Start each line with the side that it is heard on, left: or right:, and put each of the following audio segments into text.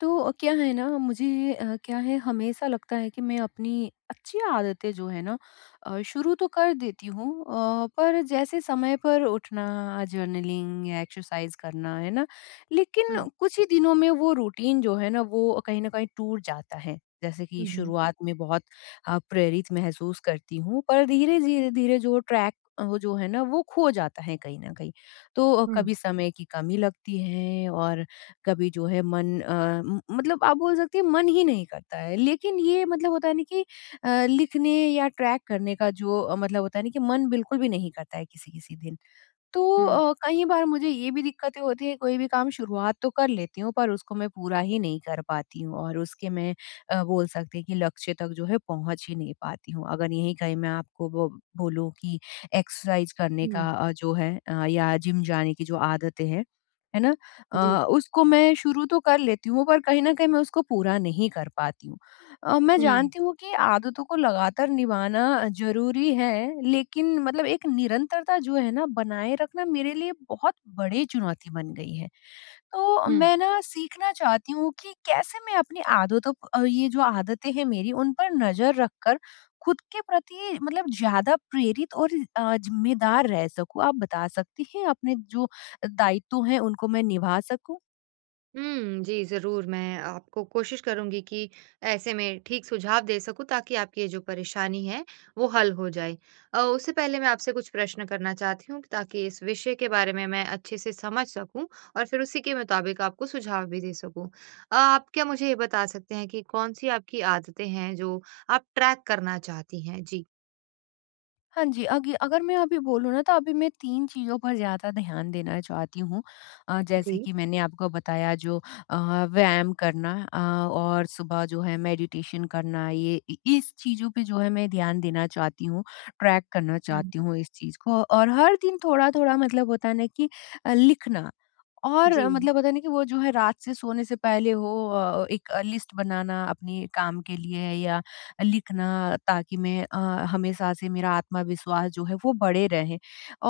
left: तो क्या है ना, मुझे क्या है, हमेशा लगता है कि मैं अपनी अच्छी आदतें जो है ना, शुरू तो कर देती हूँ, पर जैसे समय पर उठना, जर्नलिंग या एक्सरसाइज करना, है ना, लेकिन
right: हुँ,
left: कुछ ही दिनों में वो रूटीन जो है ना वो कहीं ना कहीं टूट जाता है। जैसे कि
right: हुँ, हुँ।
left: शुरुआत में बहुत प्रेरित महसूस करती हूँ, पर धीरे धीरे धीरे जो ट्रैक जो है ना वो खो जाता है कहीं ना कहीं। तो
right: हुँ,
left: कभी समय की कमी लगती है और कभी जो है मन, मतलब आप बोल सकते हैं मन ही नहीं करता है, लेकिन ये मतलब होता है ना कि लिखने या ट्रैक करने का जो मतलब होता है ना कि मन बिल्कुल भी नहीं करता है किसी किसी दिन। तो
right: हुँ,
left: कई बार मुझे ये भी दिक्कतें होती है, कोई भी काम शुरुआत तो कर लेती हूँ पर उसको मैं पूरा ही नहीं कर पाती हूँ, और उसके मैं बोल सकते हैं कि लक्ष्य तक जो है पहुँच ही नहीं पाती हूँ। अगर यहीं कहीं मैं आपको बो बोलूँ कि एक्सरसाइज़ करने
right: हुँ,
left: का जो है या जिम जाने की जो आदतें हैं, है ना?
right: जी।
left: उसको मैं शुरू तो कर लेती हूँ, पर कहीं न कहीं मैं उसको पूरा नहीं कर पाती हूँ। मैं
right: हुँ,
left: जानती हूँ कि आदतों को लगातार निभाना ज़रूरी है, लेकिन मतलब एक निरंतरता जो है ना बनाए रखना मेरे लिए बहुत बड़ी चुनौती बन गई है। तो
right: हुँ,
left: मैं ना सीखना चाहती हूँ कि कैसे मैं अपनी आदतों ये जो आदतें हैं मेरी, उन पर नज़र रखकर खुद के प्रति मतलब ज़्यादा प्रेरित और ज़िम्मेदार रह सकूँ। आप बता सकती हैं, अपने जो दायित्व हैं उनको मैं निभा सकूँ?
right: हुँ, जी, ज़रूर मैं आपको कोशिश करूँगी कि ऐसे में ठीक सुझाव दे सकूँ ताकि आपकी ये जो परेशानी है, वो हल हो जाए। उससे पहले मैं आपसे कुछ प्रश्न करना चाहती हूँ ताकि इस विषय के बारे में मैं अच्छे से समझ सकूँ और फिर उसी के मुताबिक आपको सुझाव भी दे सकूँ। आप क्या मुझे ये बता सकते हैं कि कौन-सी आपकी आदतें हैं जो आप ट्रैक करना चाहती हैं? जी।
left: हाँ जी, अगी अगर मैं अभी बोलूँ ना, तो अभी मैं 3 चीज़ों पर ज़्यादा ध्यान देना चाहती हूँ। जैसे
right: जी।
left: कि मैंने आपको बताया जो अ, व्यायाम करना, और सुबह जो है मेडिटेशन करना, ये इ इस चीज़ों पे जो है मैं ध्यान देना चाहती हूँ, ट्रैक करना
right: हुँ,
left: चाहती
right: हुँ।
left: हूँ इस चीज़ को। और हर दिन थोड़ा-थोड़ा मतलब होता है ना कि लिखना, और
right: जी।
left: मतलब पता नहीं कि वो जो है रात से सोने से पहले हो, एक लिस्ट बनाना अपने काम के लिए है, या लिखना, ताकि मैं हमेशा से मेरा आत्मविश्वास जो है वो बढ़े रहे।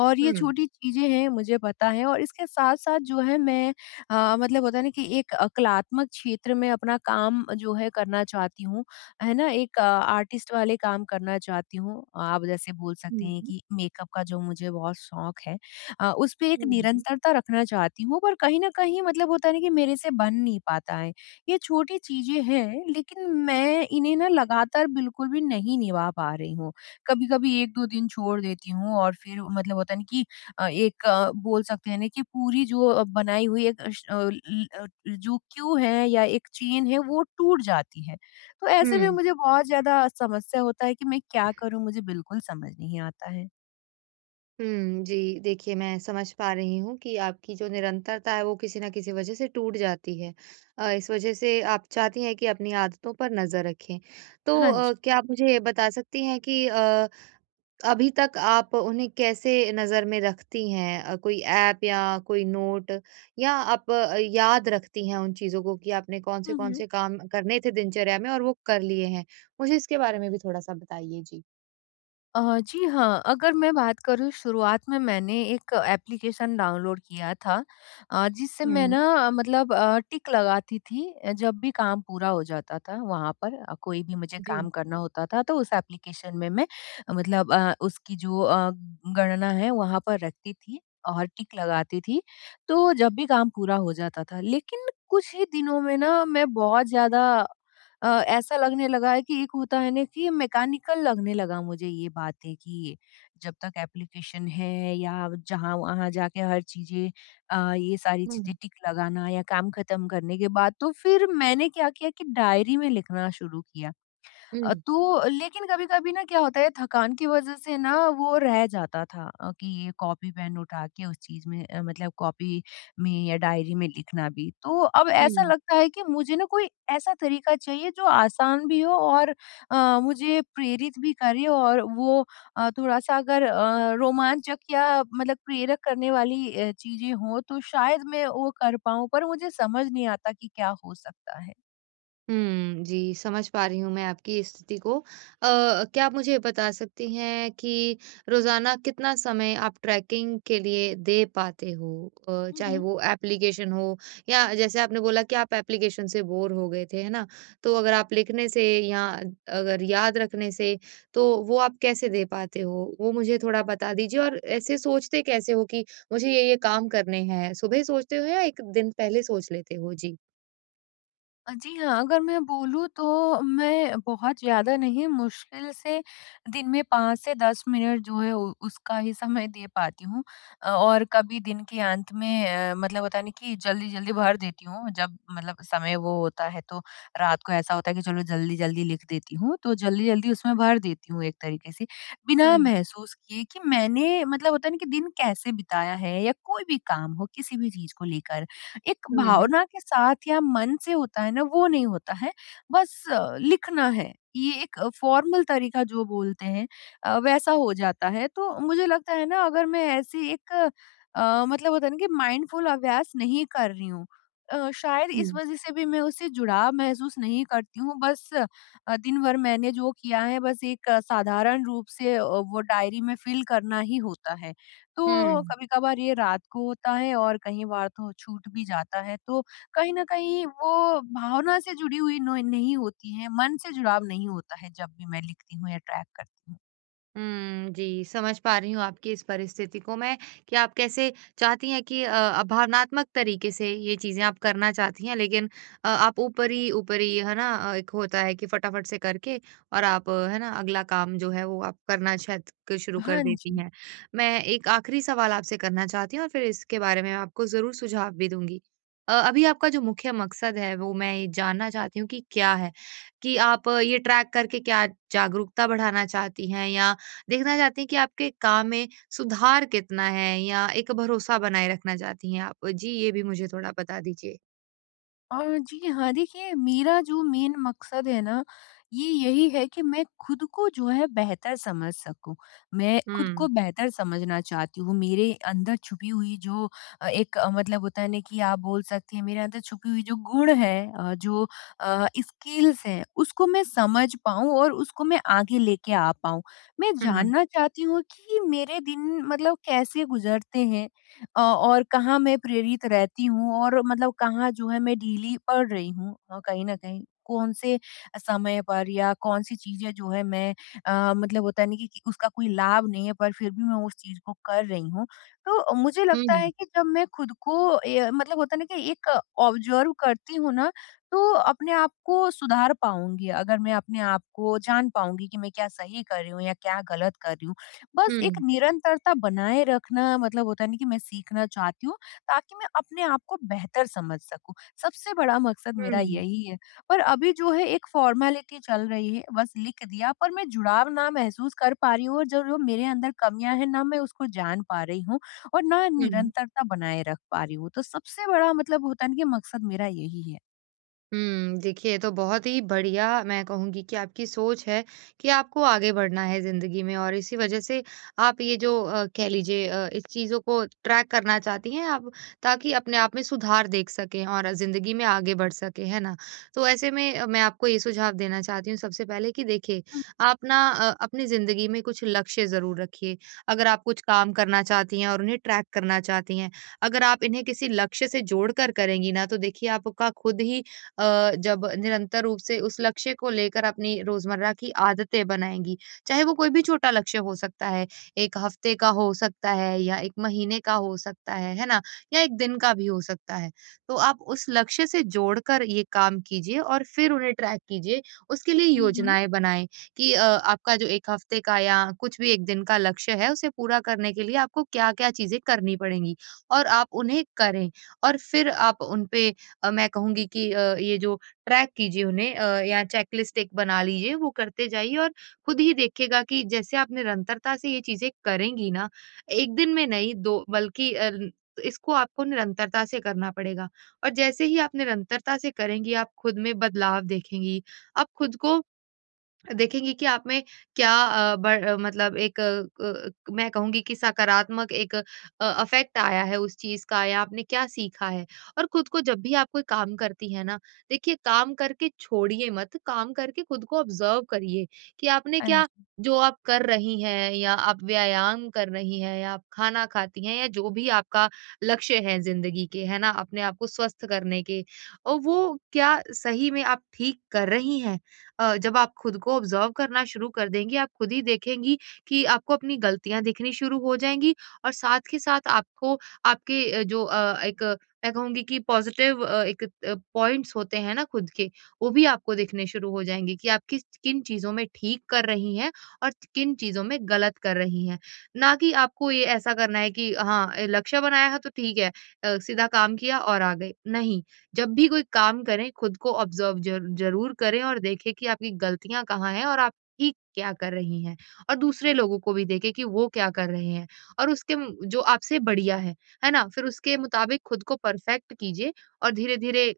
left: और ये
right: हुँ,
left: छोटी चीजें हैं, मुझे पता है, और इसके साथ साथ जो है मैं मतलब पता नहीं कि एक कलात्मक क्षेत्र में अपना काम जो है करना चाहती हूँ, है ना, एक आर्टिस्ट वाले काम करना चाहती हूँ। आप जैसे बोल
right: हुँ,
left: सकते हैं
right: हुँ,
left: कि मेकअप का जो मुझे बहुत शौक है, उस पे एक
right: हुँ,
left: निरंतरता रखना चाहती हूँ, पर कहीं न कहीं मतलब होता है ना कि मेरे से बन नहीं पाता है। ये छोटी चीज़ें हैं, लेकिन मैं इन्हें ना लगातार बिल्कुल भी नहीं निभा पा रही हूँ। कभी-कभी 1-2 दिन छोड़ देती हूँ, और फिर मतलब होता है ना कि एक बोल सकते हैं ना कि पूरी जो बनाई हुई एक अश अ, ल अ, जो क्यू है या एक चेन है, वो टूट जाती है। तो ऐसे में
right: हुँ।
left: मुझे बहुत ज़्यादा समस्या होता है कि मैं क्या करूँ, मुझे बिल्कुल समझ नहीं आता है।
right: हुँ, जी। देखिए, मैं समझ पा रही हूँ कि आपकी जो निरंतरता है, वो किसी न किसी वजह से टूट जाती है। इस वजह से आप चाहती हैं कि अपनी आदतों पर नज़र रखें। तो
left: हाँ जी।
right: क्या आप मुझे ये बता सकती हैं कि अभी तक आप उन्हें कैसे नज़र में रखती हैं? कोई ऐप या कोई नोट या आप याद रखती हैं उन चीज़ों को कि आपने
left: हुँ,
right: कौन-से-कौन
left: हुँ।
right: से कौन से काम करने थे दिनचर्या में और वो कर लिए हैं? मुझे इसके बारे में भी थोड़ा-सा बताइए। जी।
left: जी हाँ, अगर मैं बात करूँ, शुरुआत में मैंने एक एप्लीकेशन डाउनलोड किया था, जिससे मैं ना
right: हुँ,
left: टिक लगाती थी, जब भी काम पूरा हो जाता था वहाँ पर। कोई भी मुझे
right: जी।
left: काम करना होता था, तो उस एप्लीकेशन में मैं उसकी जो गणना है वहाँ पर रखती थी और टिक लगाती थी, तो जब भी काम पूरा हो जाता था। लेकिन कुछ ही दिनों में ना मैं बहुत ज़्यादा ऐसा लगने लगा है कि एक होता है ना कि मैकेनिकल लगने लगा मुझे ये बातें, कि जब तक एप्लीकेशन है या जहाँ वहाँ जाके हर चीजें, ये सारी चीजें
right: हुँ।
left: टिक लगाना या काम खत्म करने के बाद। तो फिर मैंने क्या किया कि डायरी में लिखना शुरू किया।
right: हुँ,
left: तो लेकिन कभी-कभी ना क्या होता है, थकान की वज़ह से ना वो रह जाता था, कि ये कॉपी पेन उठा के उस चीज़ में मतलब कॉपी में या डायरी में लिखना भी। तो अब ऐसा
right: हुँ।
left: लगता है कि मुझे ना कोई ऐसा तरीका चाहिए जो आसान भी हो और मुझे प्रेरित भी करे, और वो थोड़ा-सा अगर रोमांचक या मतलब प्रेरक करने वाली चीज़ें हों, तो शायद मैं वो कर पाऊँ, पर मुझे समझ नहीं आता कि क्या हो सकता
right: हुँ, जी, समझ पा रही हूँ मैं आपकी स्थिति को। क्या आप मुझे ये बता सकती हैं कि रोज़ाना कितना समय आप ट्रैकिंग के लिए दे पाते हो? चाहे
left: है?
right: वो एप्लीकेशन हो या जैसे आपने बोला कि आप एप्लीकेशन से बोर हो गए थे, है ना? तो अगर आप लिखने से या अगर याद रखने से, तो वो आप कैसे दे पाते हो? वो मुझे थोड़ा बता दीजिए और ऐसे सोचते कैसे हो कि मुझे ये-ये काम करने हैं? सुबह सोचते हो या 1 दिन पहले सोच लेते हो? जी।
left: जी हाँ, अगर मैं बोलूँ तो मैं बहुत ज़्यादा नहीं, मुश्किल से दिन में 5 से 10 मिनट जो है उ उसका ही समय दे पाती हूँ। और कभी दिन के अंत में मतलब होता है ना कि जल्दी-जल्दी भर देती हूँ, जब मतलब समय वो होता है, तो रात को ऐसा होता है कि चलो जल्दी-जल्दी लिख देती हूँ, तो जल्दी-जल्दी उसमें भर देती हूँ एक तरीके से, बिना
right: हुँ,
left: महसूस किए कि मैंने मतलब होता है ना कि दिन कैसे बिताया है, या कोई भी काम हो किसी भी चीज़ को लेकर। एक
right: हुँ,
left: भावना के साथ या मन से होता है ना वो, नहीं होता है, बस लिखना है, ये एक फॉर्मल तरीका जो बोलते हैं वैसा हो जाता है। तो मुझे लगता है ना, अगर मैं ऐसी एक मतलब होता है ना कि माइंडफुल अभ्यास नहीं कर रही हूँ, शायद इस
right: हुँ।
left: वजह से भी मैं उससे जुड़ाव महसूस नहीं करती हूँ, बस दिन भर मैंने जो किया है, बस एक साधारण रूप से वो डायरी में फिल करना ही होता है। तो
right: हुँ।
left: कभी-कभार ये रात को होता है और कई बार तो छूट भी जाता है, तो कहीं न कहीं वो भावना से जुड़ी हुई नो नहीं होती है, मन से जुड़ाव नहीं होता है जब भी मैं लिखती हूँ या ट्रैक करती हूँ।
right: हुँ, जी, समझ पा रही हूँ आपकी इस परिस्थिति को मैं कि आप कैसे चाहती हैं कि भावनात्मक तरीके से ये चीज़ें आप करना चाहती हैं, लेकिन आप ऊपरी-ऊपरी, है ना? एक होता है कि फटाफट से करके और आप, है ना, अगला काम जो है, वो आप करना शायद क शुरू कर
left: हाँ
right: देती
left: जी।
right: हैं। मैं एक आखिरी सवाल आपसे करना चाहती हूँ और फिर इसके बारे में आपको ज़रूर सुझाव भी दूँगी। अभी आपका जो मुख्य मकसद है, वो मैं ये जानना चाहती हूँ कि क्या है? कि आप ये ट्रैक करके क्या जागरूकता बढ़ाना चाहती हैं या देखना चाहती हैं कि आपके काम में सुधार कितना है या एक भरोसा बनाए रखना चाहती हैं आप? जी, ये भी मुझे थोड़ा बता दीजिए।
left: जी हाँ, देखिए मेरा जो मेन मकसद है ना, ये यही है कि मैं खुद को जो है बेहतर समझ सकूँ। मैं खुद
right: हुँ।
left: को बेहतर समझना चाहती हूँ। मेरे अंदर छुपी हुई जो एक मतलब होता है ना कि आप बोल सकते हैं, मेरे अंदर छुपी हुई जो गुण है, जो स्किल्स हैं, उसको मैं समझ पाऊँ और उसको मैं आगे लेके आ पाऊँ। मैं
right: हुँ, हुँ,
left: जानना चाहती हूँ कि मेरे दिन मतलब कैसे गुज़रते हैं? और कहाँ मैं प्रेरित रहती हूँ और मतलब कहाँ जो है मैं ढीली पड़ रही हूँ, कहीं न कहीं। कौन से समय पर या कौन-सी चीज़ें जो है मैं मतलब होता है ना कि उसका कोई लाभ नहीं है, पर फिर भी मैं उस चीज़ को कर रही हूँ। तो मुझे लगता
right: हुँ,
left: है कि जब मैं खुद को ए मतलब होता है ना कि एक ऑब्जर्व करती हूँ ना, तो अपने आप को सुधार पाऊँगी, अगर मैं अपने आप को जान पाऊँगी कि मैं क्या सही कर रही हूँ या क्या गलत कर रही हूँ। बस
right: हुँ,
left: एक निरंतरता बनाए रखना मतलब होता नहीं कि मैं सीखना चाहती हूँ, ताकि मैं अपने आप को बेहतर समझ सकूँ। सबसे बड़ा मकसद मेरा
right: हुँ,
left: यही है। पर अभी जो है एक फ़ॉर्मेलिटी चल रही है, बस लिख दिया, पर मैं जुड़ाव ना महसूस कर पा रही हूँ, और जो जो मेरे अंदर कमियाँ हैं ना मैं उसको जान पा रही हूँ और ना
right: हुँ।
left: निरंतरता बनाए रख पा रही हूँ। तो सबसे बड़ा मतलब होता है ना कि मकसद मेरा यही है।
right: देखिए, ये तो बहुत ही बढ़िया मैं कहूँगी कि आपकी सोच है कि आपको आगे बढ़ना है ज़िंदगी में और इसी वजह से आप ये जो कह लीजिए, इस चीज़ों को ट्रैक करना चाहती हैं आप ताकि अपने आप में सुधार देख सकें और ज़िंदगी में आगे बढ़ सकें, है ना? तो ऐसे में मैं आपको ये सुझाव देना चाहती हूँ सबसे पहले कि देखिए,
left: हुँ,
right: आप ना अपनी ज़िंदगी में कुछ लक्ष्य ज़रूर रखिए। अगर आप कुछ काम करना चाहती हैं और उन्हें ट्रैक करना चाहती हैं, अगर आप इन्हें किसी लक्ष्य से जोड़कर करेंगी ना, तो देखिए आपका खुद ही जब निरंतर रूप से उस लक्ष्य को लेकर अपनी रोजमर्रा की आदतें बनाएँगी, चाहे वो कोई भी छोटा लक्ष्य हो सकता है, 1 हफ्ते का हो सकता है या 1 महीने का हो सकता है ना? या 1 दिन का भी हो सकता है। तो आप उस लक्ष्य से जोड़कर ये काम कीजिए और फिर उन्हें ट्रैक कीजिए, उसके लिए
left: हुँ, हुँ।
right: योजनाएँ बनाएँ कि आपका जो 1 हफ्ते का या कुछ भी 1 दिन का लक्ष्य है, उसे पूरा करने के लिए आपको क्या-क्या चीज़ें करनी पड़ेंगी और आप उन्हें करें और फिर आप उन पे मैं कहूँगी कि ये जो ट्रैक कीजिए उन्हें, या चेकलिस्ट एक बना लीजिए, वो करते जाइए और खुद ही देखिएगा कि जैसे आप निरंतरता से ये चीज़ें करेंगी ना, एक दिन में नहीं, 2 बल्कि इसको आपको निरंतरता से करना पड़ेगा और जैसे ही आप निरंतरता से करेंगी, आप खुद में बदलाव देखेंगी। आप खुद को देखेंगे कि आप में क्या अ, ब मतलब एक अ, क क- मैं कहूँगी कि सकारात्मक एक इफ़ेक्ट आया है उस चीज़ का या आपने क्या सीखा है। और खुद को जब भी आप कोई काम करती हैं ना, देखिए काम करके छोड़िए मत, काम करके खुद को ऑब्ज़र्व करिए कि आपने
left: हाँ
right: क्या
left: जी।
right: जो आप कर रही हैं या आप व्यायाम कर रही हैं या आप खाना खाती हैं या जो भी आपका लक्ष्य है ज़िंदगी के, है ना? अपने आप को स्वस्थ करने के और वो क्या सही में आप ठीक कर रही हैं? जब आप खुद को ऑब्जर्व करना शुरू कर देंगी, आप खुद ही देखेंगी कि आपको अपनी गलतियाँ दिखनी शुरू हो जाएँगी और साथ के साथ आपको आपके अ, जो अ, एक अ, मैं कहूँगी कि पॉज़िटिव पॉइंट्स होते हैं ना खुद के, वो भी आपको दिखने शुरू हो जाएँगे कि आप किस किन चीज़ों में ठीक कर रही हैं और किन चीज़ों में गलत कर रही हैं। ना कि आपको ये ऐसा करना है कि हाँ, लक्ष्य बनाया है तो ठीक है, सीधा काम किया और आ गए, नहीं। जब भी कोई काम करें खुद को ऑब्जर्व जर ज़रूर करें और देखें कि आपकी गलतियाँ कहाँ हैं और आप ठीक क्या कर रही हैं और दूसरे लोगों को भी देखें कि वो क्या कर रहे हैं और उसके म जो आपसे बढ़िया है ना? फिर उसके मुताबिक खुद को परफेक्ट कीजिए और धीरे-धीरे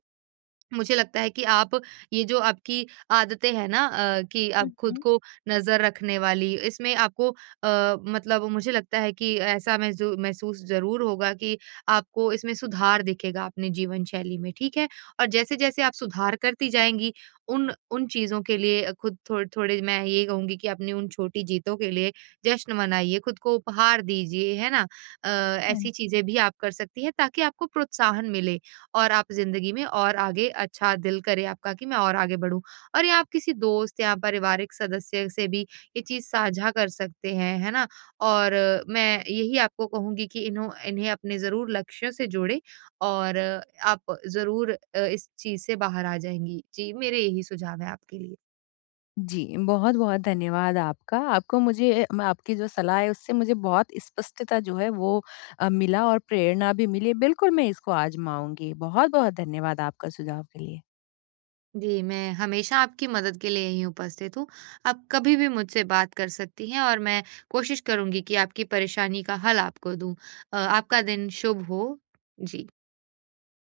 right: मुझे लगता है कि आप ये जो आपकी आदतें हैं ना, कि आप
left: हुँ,
right: खुद
left: हुँ।
right: को नज़र रखने वाली, इसमें आपको मतलब मुझे लगता है कि ऐसा महज़ू महसूस ज़रूर होगा कि आपको इसमें सुधार दिखेगा अपने जीवन शैली में, ठीक है? और जैसे-जैसे आप सुधार करती जाएँगी, उन उन चीज़ों के लिए खुद थोड़े-थोड़े मैं ये कहूँगी कि अपनी उन छोटी जीतों के लिए जश्न मनाइए, खुद को उपहार दीजिए, है ना? अ,
left: हाँ
right: ऐसी
left: जी।
right: चीज़ें भी आप कर सकती हैं ताकि आपको प्रोत्साहन मिले। और आप ज़िंदगी में और आगे अच्छा दिल करे आपका कि मैं और आगे बढ़ूँ। और ये आप किसी दोस्त या पारिवारिक सदस्य से भी ये चीज़ साझा कर सकते हैं, है ना? और मैं यही आपको कहूँगी कि इन्हों इन्हें अपने ज़रूर लक्ष्यों से जोड़ें और आप ज़रूर इस चीज़ से बाहर आ जाएँगी। जी, मेरे यही सुझाव हैं आपके लिए।
left: जी, बहुत-बहुत धन्यवाद आपका। आपको मुझे, म आपकी जो सलाह है उससे मुझे बहुत स्पष्टता जो है वो मिला और प्रेरणा भी मिली। बिल्कुल मैं इसको आज़माऊँगी। बहुत-बहुत धन्यवाद आपका सुझाव के लिए।
right: जी, मैं हमेशा आपकी मदद के लिए यहीं उपस्थित हूँ। आप कभी भी मुझसे बात कर सकती हैं और मैं कोशिश करूँगी कि आपकी परेशानी का हल आपको दूँ। आपका दिन शुभ हो। जी।